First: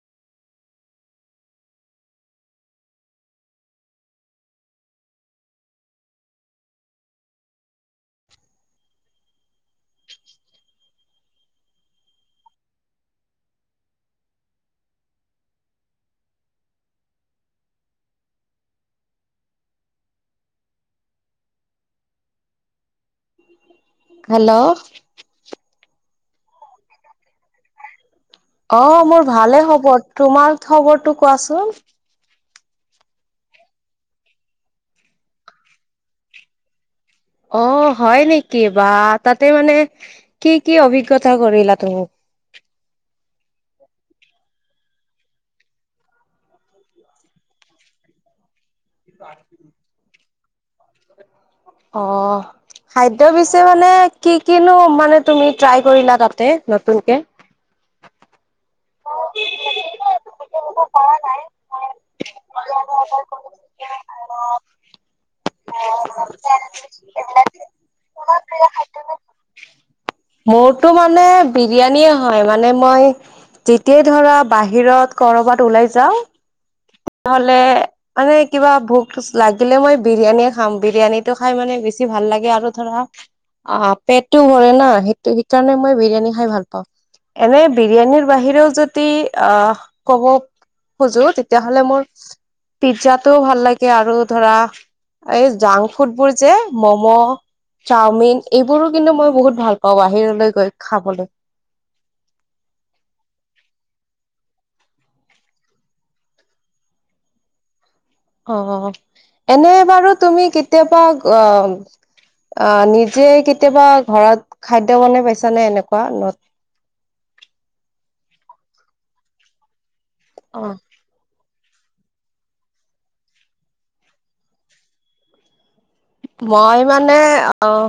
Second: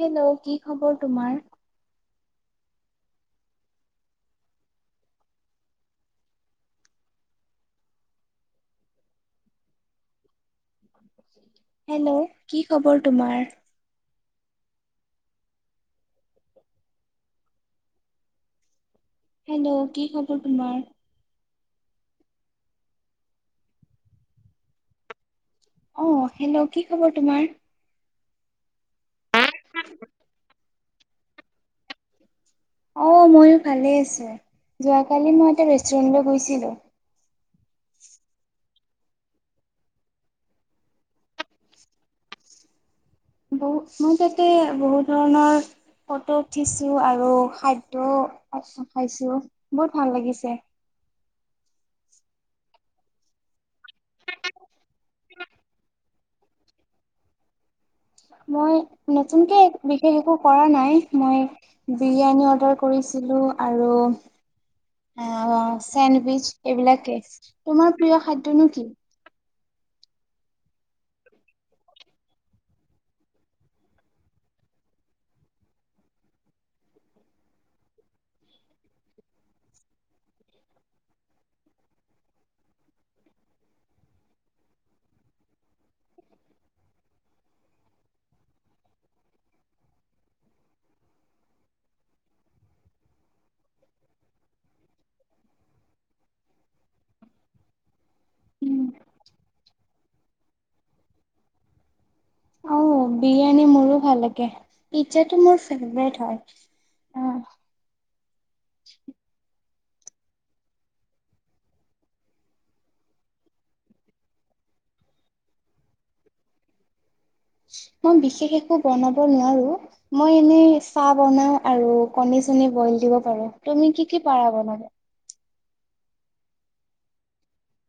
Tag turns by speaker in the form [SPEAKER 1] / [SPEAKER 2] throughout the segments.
[SPEAKER 1] Hello কি খবৰ তোমাৰ?
[SPEAKER 2] [unintelligible]
[SPEAKER 1] হেল্ল' কি খবৰ তোমাৰ? হেল্ল' কি খবৰ তোমাৰ?
[SPEAKER 2] হেল্ল'।
[SPEAKER 1] অ', হেল্ল' কি খবৰ তোমাৰ?
[SPEAKER 2] অ মোৰ। ভালে খবৰ, তোমাৰ খবৰ? টো কোৱাচোন?
[SPEAKER 1] অ', ময়ো ভালে আছো। যোৱাকালি মই এটা ৰেষ্টুৰেন্ট ল গৈছিলো।
[SPEAKER 2] অ', হয় নেকি বা তাতে মানে কি কি অভিজ্ঞতা কৰিলা তুমি?
[SPEAKER 1] বহু মই যাতে বহু ধৰণৰ ফটো উঠিছো, আৰু খাদ্য। খাইছো বহুত ভাল লাগিছে।
[SPEAKER 2] অ', খাদ্য পিছে মানে কি কিনো মানে তুমি ট্ৰাই কৰিলা তাতে নতুনকে?
[SPEAKER 1] মই নতুনকে বিশেষ একো কৰা নাই মই? বিৰিয়ানী অৰ্ডাৰ কৰিছিলো আৰু। অ', চেণ্ডউইচ এইবিলাকে। তোমাৰ প্ৰিয় খাদ্যনো কি?
[SPEAKER 2] মোৰতো মানে বিৰিয়ানী হয় মানে মই যেতিয়াই ধৰা বাহিৰত কৰবাত ওলাই যাও। তেতিয়াহলে, মানে কিবা ভোক লাগিলে মই বিৰিয়ানীয়ে খাম। বিৰিয়ানীটো খাই মানে বেছি ভাল লাগে আৰু ধৰা অ', পেটটো ভৰে না। সেইটো সেইকাৰণে মই বিৰিয়ানী খাই ভাল পাওঁ। এনে বিৰিয়ানীৰ বাহিৰেও যদি আহ কব খোজো তেতিয়া তেহলে মোৰ পিজ্জাটোও ভাল লাগে আৰু ধৰা এই জাংক ফুডবোৰ যে মম' চাওমিন
[SPEAKER 1] কি?
[SPEAKER 2] এইবোৰো কিন্তু মই বহুত ভাল পাওঁ বাহিৰলৈ গৈ খাবলৈ।
[SPEAKER 1] অ', বিৰিয়ানী মোৰো ভাল লাগে, পিজ্জাটো মোৰ ফেভৰেট হয়। আহ'।
[SPEAKER 2] অ', এনে। বাৰু তুমি কেতিয়াবা অ', নিজে কেতিয়াবা ঘৰত খাদ্য বনাই পাইছানে এনেকুৱা ন?
[SPEAKER 1] মই বিশেষ একো বনাব নোৱাৰো। মই এনেই
[SPEAKER 2] অ',
[SPEAKER 1] চাহ বনাও। আৰু কণী চনী বইল দিব পাৰো। তুমি কি কি পাৰা বনালে?
[SPEAKER 2] মই মানে অ',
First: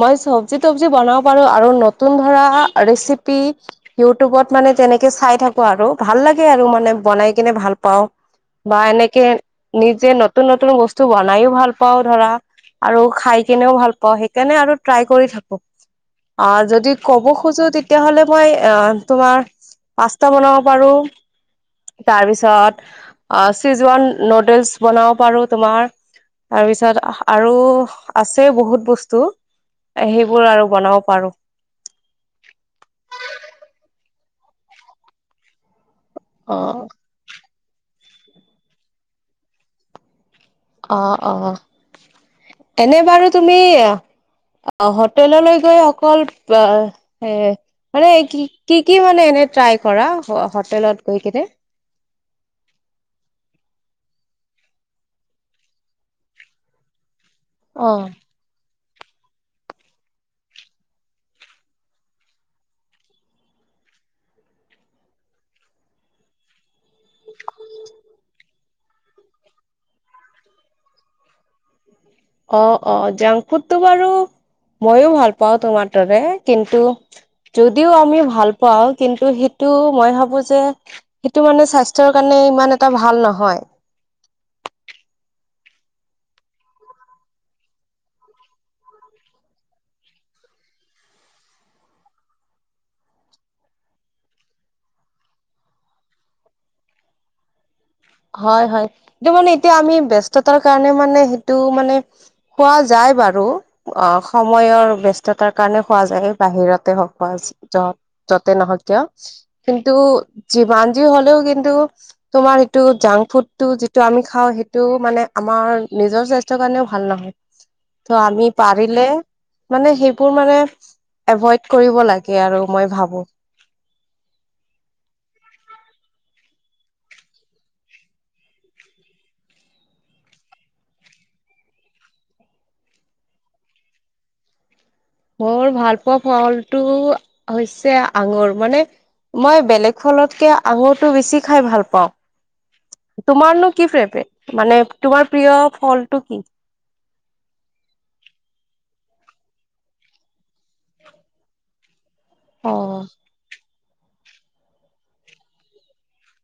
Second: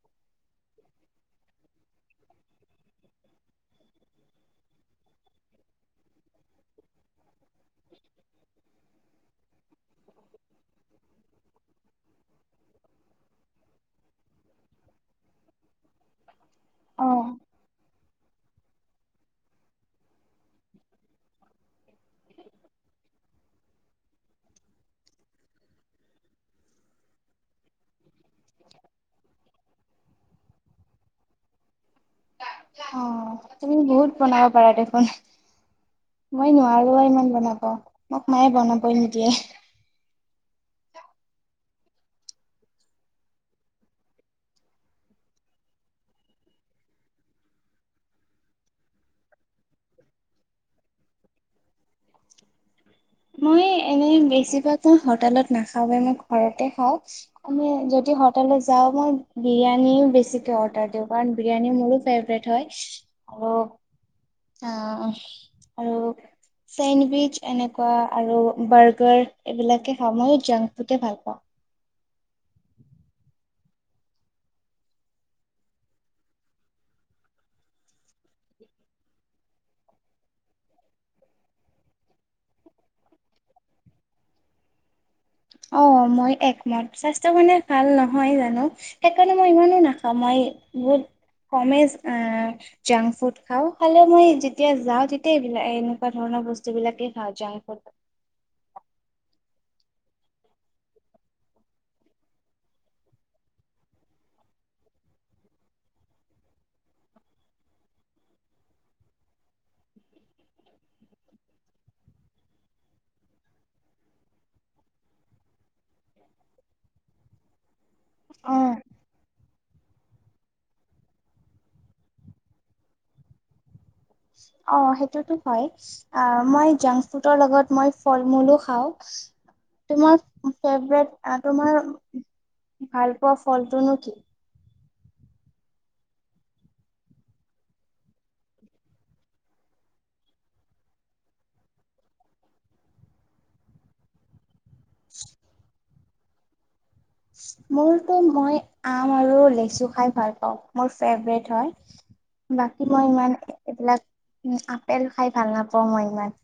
[SPEAKER 2] মই চব্জি তবজি বনাব পাৰো। আৰু নতুন ধৰা ৰেচিপি ইউটিউবত মানে তেনেকে চাই থাকো আৰু ভাল লাগে আৰু মানে বনাই কিনে ভাল পাওঁ, বা এনেকে নিজে নতুন নতুন বস্তু বনাইও ভাল পাওঁ। ধৰা খাই কেনেও ভাল পাওঁ, সেই কাৰনে ট্ৰাই কৰি থাকো। যদি কব
[SPEAKER 1] অ',
[SPEAKER 2] খোজো তেতিয়া হলে মই তোমাৰ পাষ্টা বনাব পাৰো, তাৰপিছত চীজউৱান নুডলছ বনাব পাৰো, তোমাৰ তাৰ পিছত। আৰু আছে বহুত বস্তু সেইবোৰ আৰু বনাব পাৰো।
[SPEAKER 1] অ', তুমি বহুত বনাব পাৰা দেখোন। মই
[SPEAKER 2] অ
[SPEAKER 1] নোৱাৰো ইমান বনাব। অ', মোক মায়ে বনাবই নিদিয়ে।
[SPEAKER 2] অ অ এনে বাৰু তুমি হোটেললৈ গৈ অকল মানে কি কি মান এ ট্ৰাই কৰা হোটেলত গৈ কিনে
[SPEAKER 1] মই এনে বেছিভাগ মই হোটেলত নাখাওে মই ঘৰতে খাওঁ আমি
[SPEAKER 2] অ
[SPEAKER 1] যদি হোটেল চাও মই বিৰিয়ানী বেছিকে অৰ্ডাৰ দিওঁ কাৰণ বিৰিয়ানী মোৰো ফেভৰেট হয় আৰু অ আৰু চেণ্ডউইচ এনেকুৱা আৰু বাৰ্গাৰ এইবিলাকে খাওঁ মই জাংক ফুডে ভাল পাওঁ
[SPEAKER 2] অ অ জাংক ফুডটো বাৰু মইো ভাল পাওঁ তোমাৰ দৰে কিন্তু যদিও আমি ভাল পাও কিন্তু সেইটো মই ভাবো যে সেইটো মানে স্বাস্থ্যৰ কাৰণে ইমান এটা ভাল নহয়
[SPEAKER 1] অ মই একমত স্বাস্থ্য কাৰণে ভাল নহয় জানো সেইকাৰণে মই ইমানো নাখাওঁ মই বহুত কমেই জাংক ফুড খাওঁ খালে মই যেতিয়া যাওঁ তেতিয়া এইবিলাক এনেকুৱা ধৰণৰ বস্তু বিলাকে খাওঁ জাংক ফুড
[SPEAKER 2] হয় হয় এইটো মানে এতিয়া আমি বস্ততাৰ কাৰণে মানে সেইটো মানে খোৱা যায় বাৰু অ সময়ৰ বস্ততাৰ কাৰণে খোৱা যায় বাহিৰতে হওক খোৱা য যতে নহওক কিয় কিন্তু যিমান যি হলেও কিন্তু তোমাৰ টো জাংক ফুডটো যিটো আমি খাওঁ সেইটো মানে আমাৰ নিজৰ স্বাস্থ্যৰ কাৰণেও ভাল নহয় ত আমি
[SPEAKER 1] অ
[SPEAKER 2] পাৰিলে মানে সেইবোৰ মানে এভইড কৰিব লাগে আৰু মই ভাবো
[SPEAKER 1] অ সেইটোতো হয় মই জাংক ফুডৰ লগত মই ফল মূলো খাওঁ তোমাৰ ফেব্ৰেত তোমাৰ ভাল পোৱা ফলটোনো কি
[SPEAKER 2] মোৰ ভাল পোৱা ফলটো হৈছে আঙুৰ মানে মই বেলেগ ফলতকে আঙুৰটো বেছি খাই ভাল পাওঁ তোমাৰনো কি ফেব্ৰেত মানে তোমাৰ প্ৰিয় ফল তু কি
[SPEAKER 1] মোৰতো মই আম আৰু লেচু খাই ভাল পাওঁ মোৰ ফেভৰেট হয়
[SPEAKER 2] অ
[SPEAKER 1] বাকী মই ইমান এইবিলাক উ আপেল খাই ভাল নাপাওঁ মই ইমান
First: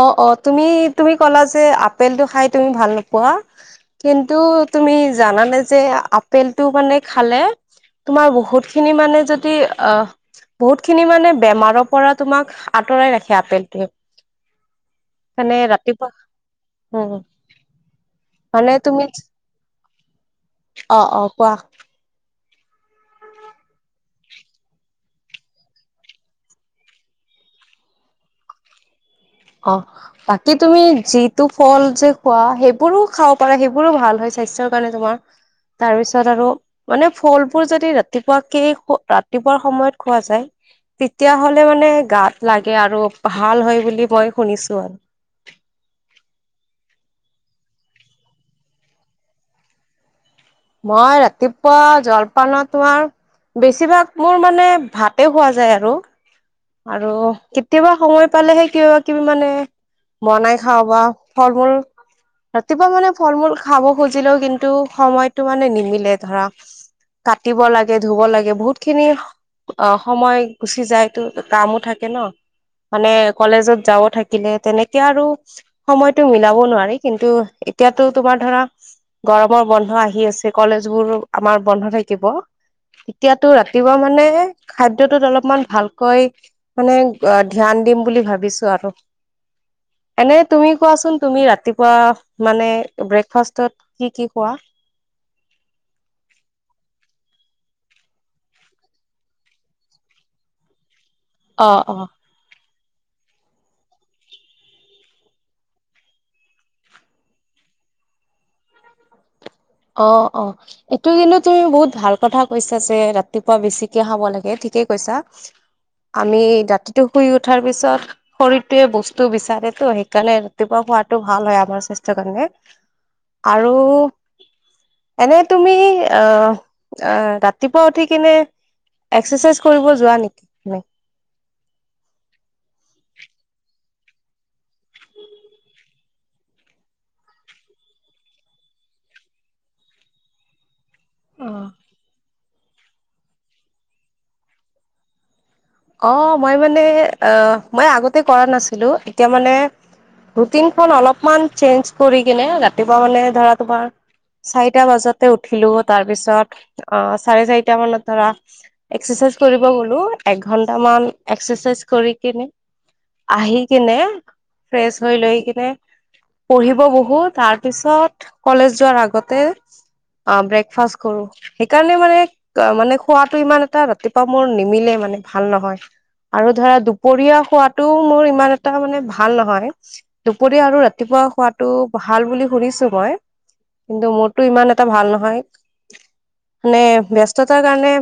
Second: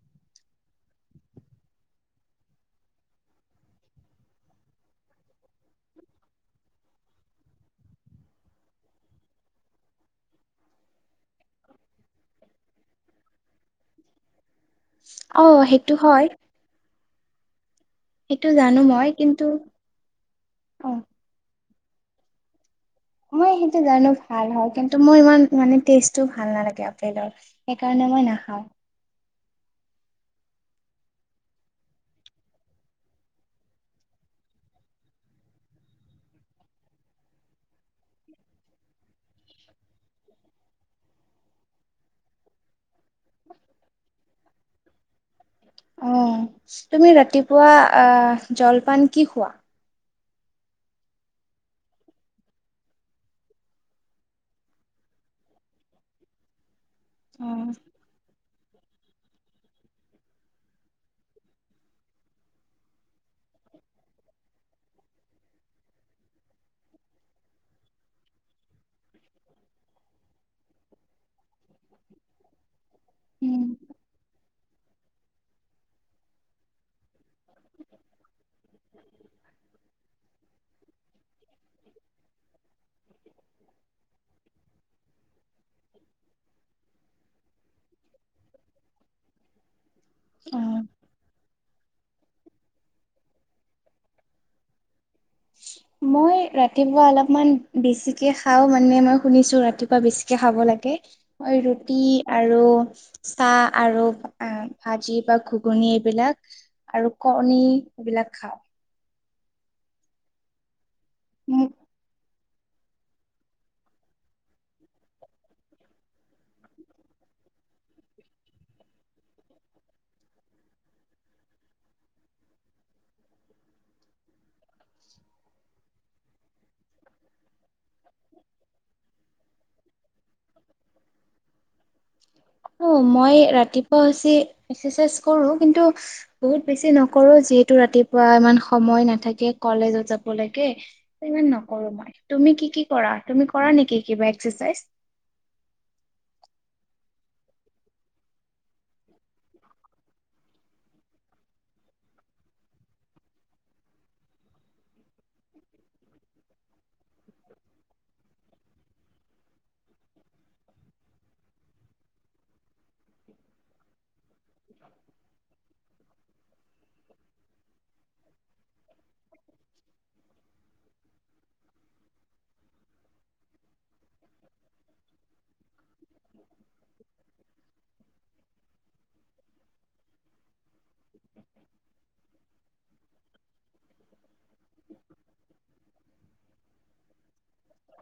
[SPEAKER 2] অ অ তুমি তুমি ক'লা যে আপেলটো খাই তুমি ভাল নোপোৱা কিন্তু তুমি জানানে যে আপেলটো মানে খালে তোমাৰ বহুতখিনি মানে যদি বহুতখিনি মানে বেমাৰৰ পৰা তোমাক আঁতৰাই ৰাখে আপেলটোৱে
[SPEAKER 1] অ
[SPEAKER 2] মানে
[SPEAKER 1] সেইটো
[SPEAKER 2] ৰাতিপুৱা
[SPEAKER 1] হয়
[SPEAKER 2] উম
[SPEAKER 1] সেইটো
[SPEAKER 2] মানে
[SPEAKER 1] জানো
[SPEAKER 2] তুমি
[SPEAKER 1] মই কিন্তু
[SPEAKER 2] অ অ কোৱা
[SPEAKER 1] মই সেইটো জানো ভাল হয় কিন্তু মোৰ ইমান মানে টেষ্ট ভাল নালাগে আপেলৰ সেইকাৰণে মই নাখাওঁ
[SPEAKER 2] অ বাকী তুমি যিটো ফল যে খোৱা সেইবোৰো খাব পাৰা সেইবোৰো ভাল হয় স্বাস্থ্যৰ কাৰণে তোমাৰ তাৰ পিছত আৰু মানে ফলবোৰ যদি ৰাতিপুৱাকেই ৰাতিপুৱা সময়ত খোৱা যায় তেতিয়াহলে মানে গাত লাগে আৰু ভাল হয় বুলি মই শুনিছোঁ আৰু
[SPEAKER 1] অ তুমি ৰাতিপুৱা আহ জলপান কি খোৱা
[SPEAKER 2] মই ৰাতিপুৱা জলপানত তোমাৰ বেছিভাগ মোৰ মানে ভাতে খোৱা যায় আৰু আৰু
[SPEAKER 1] অ
[SPEAKER 2] কেতিয়াবা সময় পালেহে কিবা কিবি মানে বনাই খাওঁ বা ফল মূল ৰাতিপুৱা মানে ফল মূল খাব খুজিলেও কিন্তু সময়ত টো মানে নিমিলে ধৰা কাটিব লাগে ধুব লাগে বহুত খিনি অ সময় গুচি যায় টো কামো থাকে ন মানে
[SPEAKER 1] উম
[SPEAKER 2] কলেজত যাব থাকিলে তেনেকে এতিয়া আৰু সময়তটো মিলাবও নোৱাৰি কিন্তু এতিয়াতো তোমাৰ ধৰা গৰমৰ বন্ধ আহি আহ আ কলেজ বোৰ আমাৰ বন্ধ থাকিব এতিয়াতো ৰাতিপুৱা মানে খাদ্যটোত অলপমান ভালকৈ মানে ধ্যান দিম বুলি ভাবিছো আৰু এনে তুমি
[SPEAKER 1] অ
[SPEAKER 2] কোৱাচোন তুমি ৰাতিপুৱা কোৱা মানে ব্ৰেকফাষ্টত কি কি কোৱা
[SPEAKER 1] মই ৰাতিপুৱা অলপমান বেছিকে খাও মানে মই শুনিছো ৰাতিপুৱা বেছিকে খাব লাগে মই
[SPEAKER 2] অ অ
[SPEAKER 1] ৰুটি আৰু,,, চা, হ আৰু ভাজি বা ঘুগুন এইবিলাক আৰু কণী এইবিলাক খাওঁ
[SPEAKER 2] অ অ [unintelligible] এইটো কিন্তু তোৰ তুবহুত ভাল কথা কৈছা যে ৰাতিপুৱা বেছিকে খাব লাগে ঠিকেই কৈছা আমি ৰাতিটো শুই উঠাৰ পিছত শৰীৰটোৱে বস্তু বিচাৰে তো সেইকাৰণে ৰাতিপুৱা শুৱাতটো ভাল হয় আমাৰ স্বাস্থ্য কাৰণে আৰু [unintelligible] এনে তুমি অ অ ৰাতিপুৱা উঠি কিনে একাইজ কৰিব যোৱা নেকি।
[SPEAKER 1] অ মই ৰাতিপুৱা হৈছেি এক্সাৰচাইজ কৰো কিন্তু বহুত বেছি নকৰো যিহেতু ৰাতিপুৱা ইমান সময় নাথাকে কলেজত যাব লাগে ইমান নকৰো মই তুমি কি কি কৰা তুমি কৰা নেকি কিবা এক্াৰচাই [unintelligible] [unintelligible]
[SPEAKER 2] অ', মই মানে অ', মই আগতে কৰা নাছিলোঁ, এতিয়া মানে ৰুটিনখন অলপমান চেঞ্জ কৰি কিনে ৰাতিপুৱা মানে ধৰা তোমাৰ, চাৰিটা বজাতে উঠিলোঁ, তাৰ পিছত, অ', চাৰে চাৰিটা মানত ধৰা এক্সেচাইজ কৰিব গ'লো একঘ ঘণ্টামান এক্সেৰচাইজ কৰি কিনে, আহি কিনে, ফ্ৰেছ হৈ লৈ কিনে পঢ়িব বহো, তাৰপিছত কলেজ যোৱাৰ আগতে অ', ব্ৰেকফাষ্ট কৰোঁ। সেইকাৰণে মানে, মানে খোৱাটো ইমান এটা ৰাতিপুৱা মোৰ নিম ভাল নহয়, আৰু ধৰা দুপৰীয়া খোৱাত টো মোৰ ইমান এটা মানে ভাল নহয়, দুপৰীয়া আৰু ৰাতিপুৱা খোৱাটো ভাল বুলি শুনিছো মই, কিন্তু মোৰতো ইমান এটা ভাল নহয়, নে ব্যস্ততাৰ কাৰণে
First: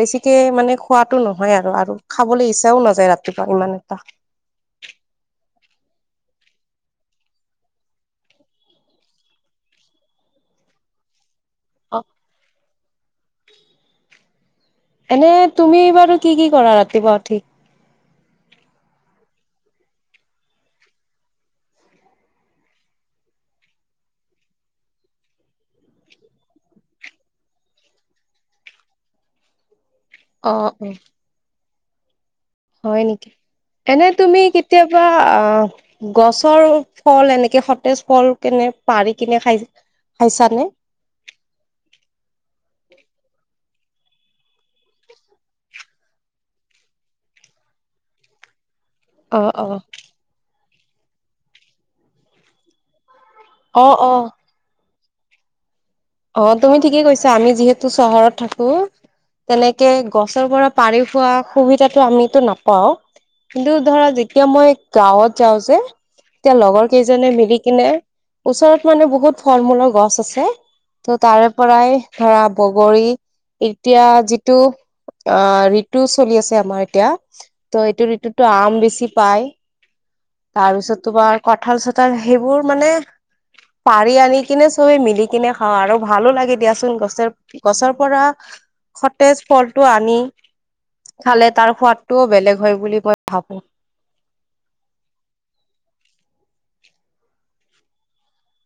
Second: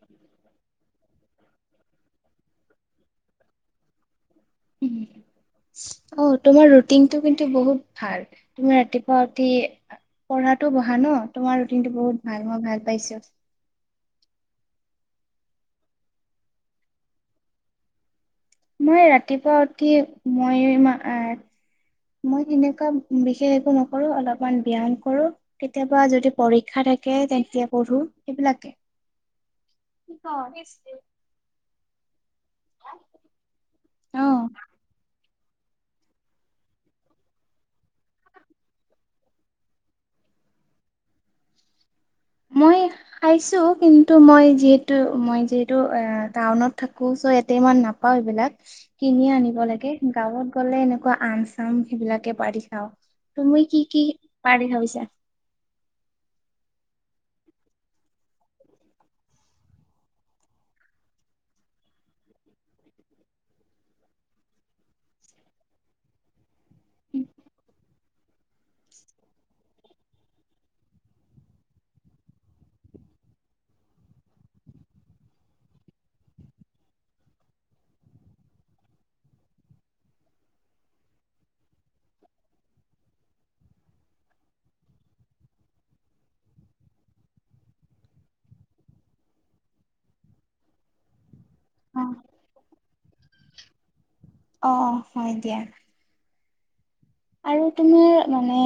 [SPEAKER 2] বেছিকে মানে খোৱাটো নহ নহয় আৰু-আৰু খাবলৈ ইচ্ছাও নাযায় ৰাতিপুৱা ইমান এটা।
[SPEAKER 1] অ', তোমাৰ ৰুটিনটো কিন্তু বহুত ভাল। তুমি ৰাতিপুৱা উঠি পঢ়াতটো বহা ন'। তোমৰ ৰুটিনটো
[SPEAKER 2] অ
[SPEAKER 1] বহুত ভাল অ' ভাল। পাইছোঁ।
[SPEAKER 2] এনেই তুমি বাৰু কি কি কৰা ৰাতিপুৱা উঠি?
[SPEAKER 1] মই ৰাতিপুৱা উঠি, মই অ', তেনেকুৱা বিশেষ একো নকৰোঁ, অলপমান ব্যায়াম কৰোঁ, কেতিয়াবা যদি পৰীক্ষা থাকে তেতিয়া পঢ়ো, সেইবিলাকেই।
[SPEAKER 2] অ অ
[SPEAKER 1] [unintelligible]
[SPEAKER 2] হয় নেকি, এনে
[SPEAKER 1] অ
[SPEAKER 2] তুমি কেতিয়াবা অ গছৰ ফল এনেকে সতেজ ফল কেনে পাৰি কিনে খাই খাইছানে [unintelligible]
[SPEAKER 1] মই আহিছোঁ। কিন্তু মই যিহেতু, মই যিহেতু এ টাউনত থাকো চ' ইয়াতে মই নাপাও এইবিলাক। কিনি
[SPEAKER 2] অ
[SPEAKER 1] আনিব
[SPEAKER 2] অ
[SPEAKER 1] লাগে গাঁৱত [inaudible] কলে, এনেকুৱা আম চাম সেইবিলাকে পাৰি খাওঁ। তুমি কি
[SPEAKER 2] অ
[SPEAKER 1] কি
[SPEAKER 2] অ
[SPEAKER 1] পাৰি ভাবিছা [unintelligible] [unintelligible]
[SPEAKER 2] অ' তুমি ঠিকেই কৈছা আমি যিহেতু চহৰত থাকো তেনেকে গছৰ পৰা পাৰি খোৱা সুবিধাতটো আমো নাপাও কিন্তু ধৰা যেতিয়া মই গাঁৱত যাওঁ যে এতিয়া লগৰ [unintelligible] কেইজনে মিলি কিনে, ওচৰত মানে বহুত ফল মূলৰ গছ পচ আছে ত তাৰে পৰাই ধৰা বগৰী এতিয়া যিটো আহ আমাৰ ইয়াতঋতু আম বেছি পাই তাৰপিছত তো বাৰ কঠাল চঠাল পাৰি আনি কিনে চবে মিলি কিনে [unintelligible] খা, আৰু ভালো লাগে দিয়াচোন গছৰ পৰা সতেজ ফলটো আনি খালে তাৰ
[SPEAKER 1] অ
[SPEAKER 2] সোৱাদটোও বেলেগ হয় বুলি মই ভাবো।
[SPEAKER 1] অ' অ 'অ 'এতিয়াা, আৰু তোমাৰ মানে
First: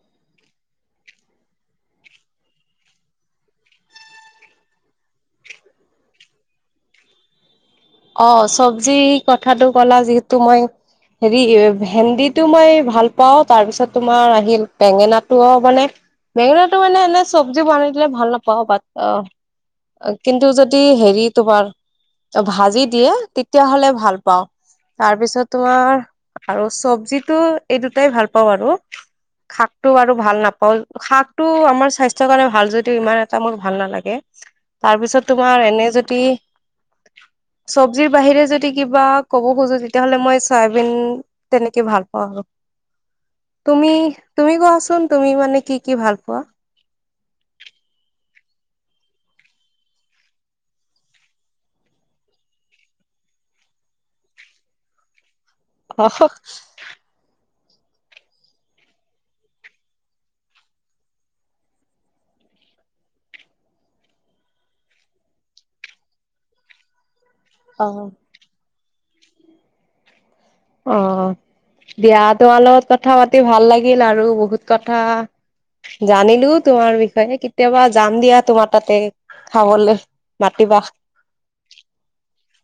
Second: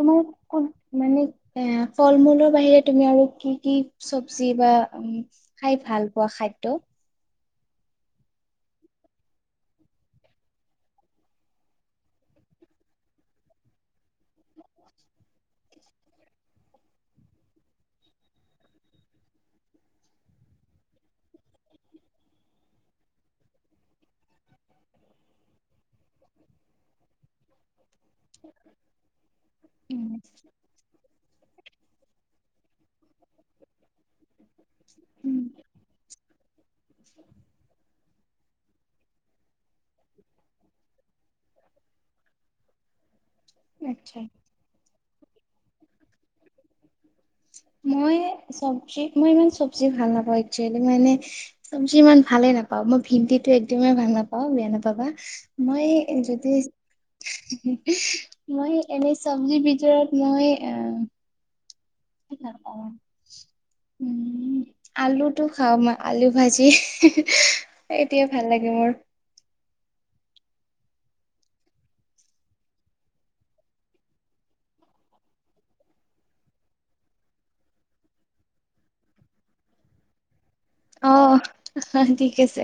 [SPEAKER 1] তোমাৰ কোন মানে এ ফল মূলৰ বাহিৰে তুমি আৰু কি কি চব্জি বা খাই ভাল পোৱা খাদ্যয় [unintelligible]
[SPEAKER 2] অ' চব্জি কথাটো কলা যিহেতু, মই হেৰি ভেন্দিটো ভাল পাওঁ তাৰপিছত তোমাৰ আহিল বেঙেনাটো মানে বেঙেনাটো মানে এনে চব্জি বনাই দিলে ভাল নাপাও। বাট অ কিন্তু যদি হেৰি তোমাৰ, ভাজি দিয়ে তেতিয়া হলে ভাল পাওঁ তাৰ পিছত তোমাৰ আৰু চব্জিটো। এই দুটাই ভাল পাওঁ আৰু, শাকটো আৰু
[SPEAKER 1] উম
[SPEAKER 2] ভাল নাপাওঁ। শাকটো আমাৰ স্বাস্থ্য ইচ কাৰণে ভাল যদিও ইমান এটা মোৰ ভাল নালাগে। তাৰ পিছত
[SPEAKER 1] উম
[SPEAKER 2] তোমাৰ এনে যদি, চব্জিৰ বাহিৰে যদি কিবা ক'ব খুজো। তেতিয়াহলে মই চয়াবিন তেনেকে ভাল পাওঁ আৰু তুমি
[SPEAKER 1] আচ্ছা
[SPEAKER 2] তুমি কোৱাচোন তুমি মানে কি কি ভাল পোৱা
[SPEAKER 1] মই চবজি মই ইমান চব্জি ভাল নাপাওঁ একচুৱেলি মানে চব্জি ইমান ভালে নাপাওঁ মই ভেন্দিটো একদমেই ভাল নাপাওঁ বেয়া নাপাবা মই
[SPEAKER 2] অ
[SPEAKER 1] যদি মই এনে চব্জিৰ ভিতৰত মই আহ উম আলুটো খা মই আলু ভাজি
[SPEAKER 2] অ
[SPEAKER 1] এতিয়া ভাল লাগে মোৰ
[SPEAKER 2] অ দিয়া তোমাৰ লগত কথা পাতি ভাল লাগিল আৰু বহুত কথা জানিলো তোমাৰ বিষয়ে কেতিয়াবা যাম দিয়া তোমাৰ তাতে খাবলৈ মাতিবা
[SPEAKER 1] অ ঠিক আছে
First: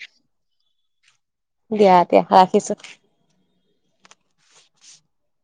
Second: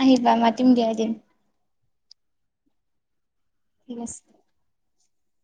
[SPEAKER 1] আহিবা মাতিম দিয়া ম
[SPEAKER 2] দিয়া দিয়া ৰাখিছো
[SPEAKER 1] ঠিক আছে
[SPEAKER 2] [unintelligible]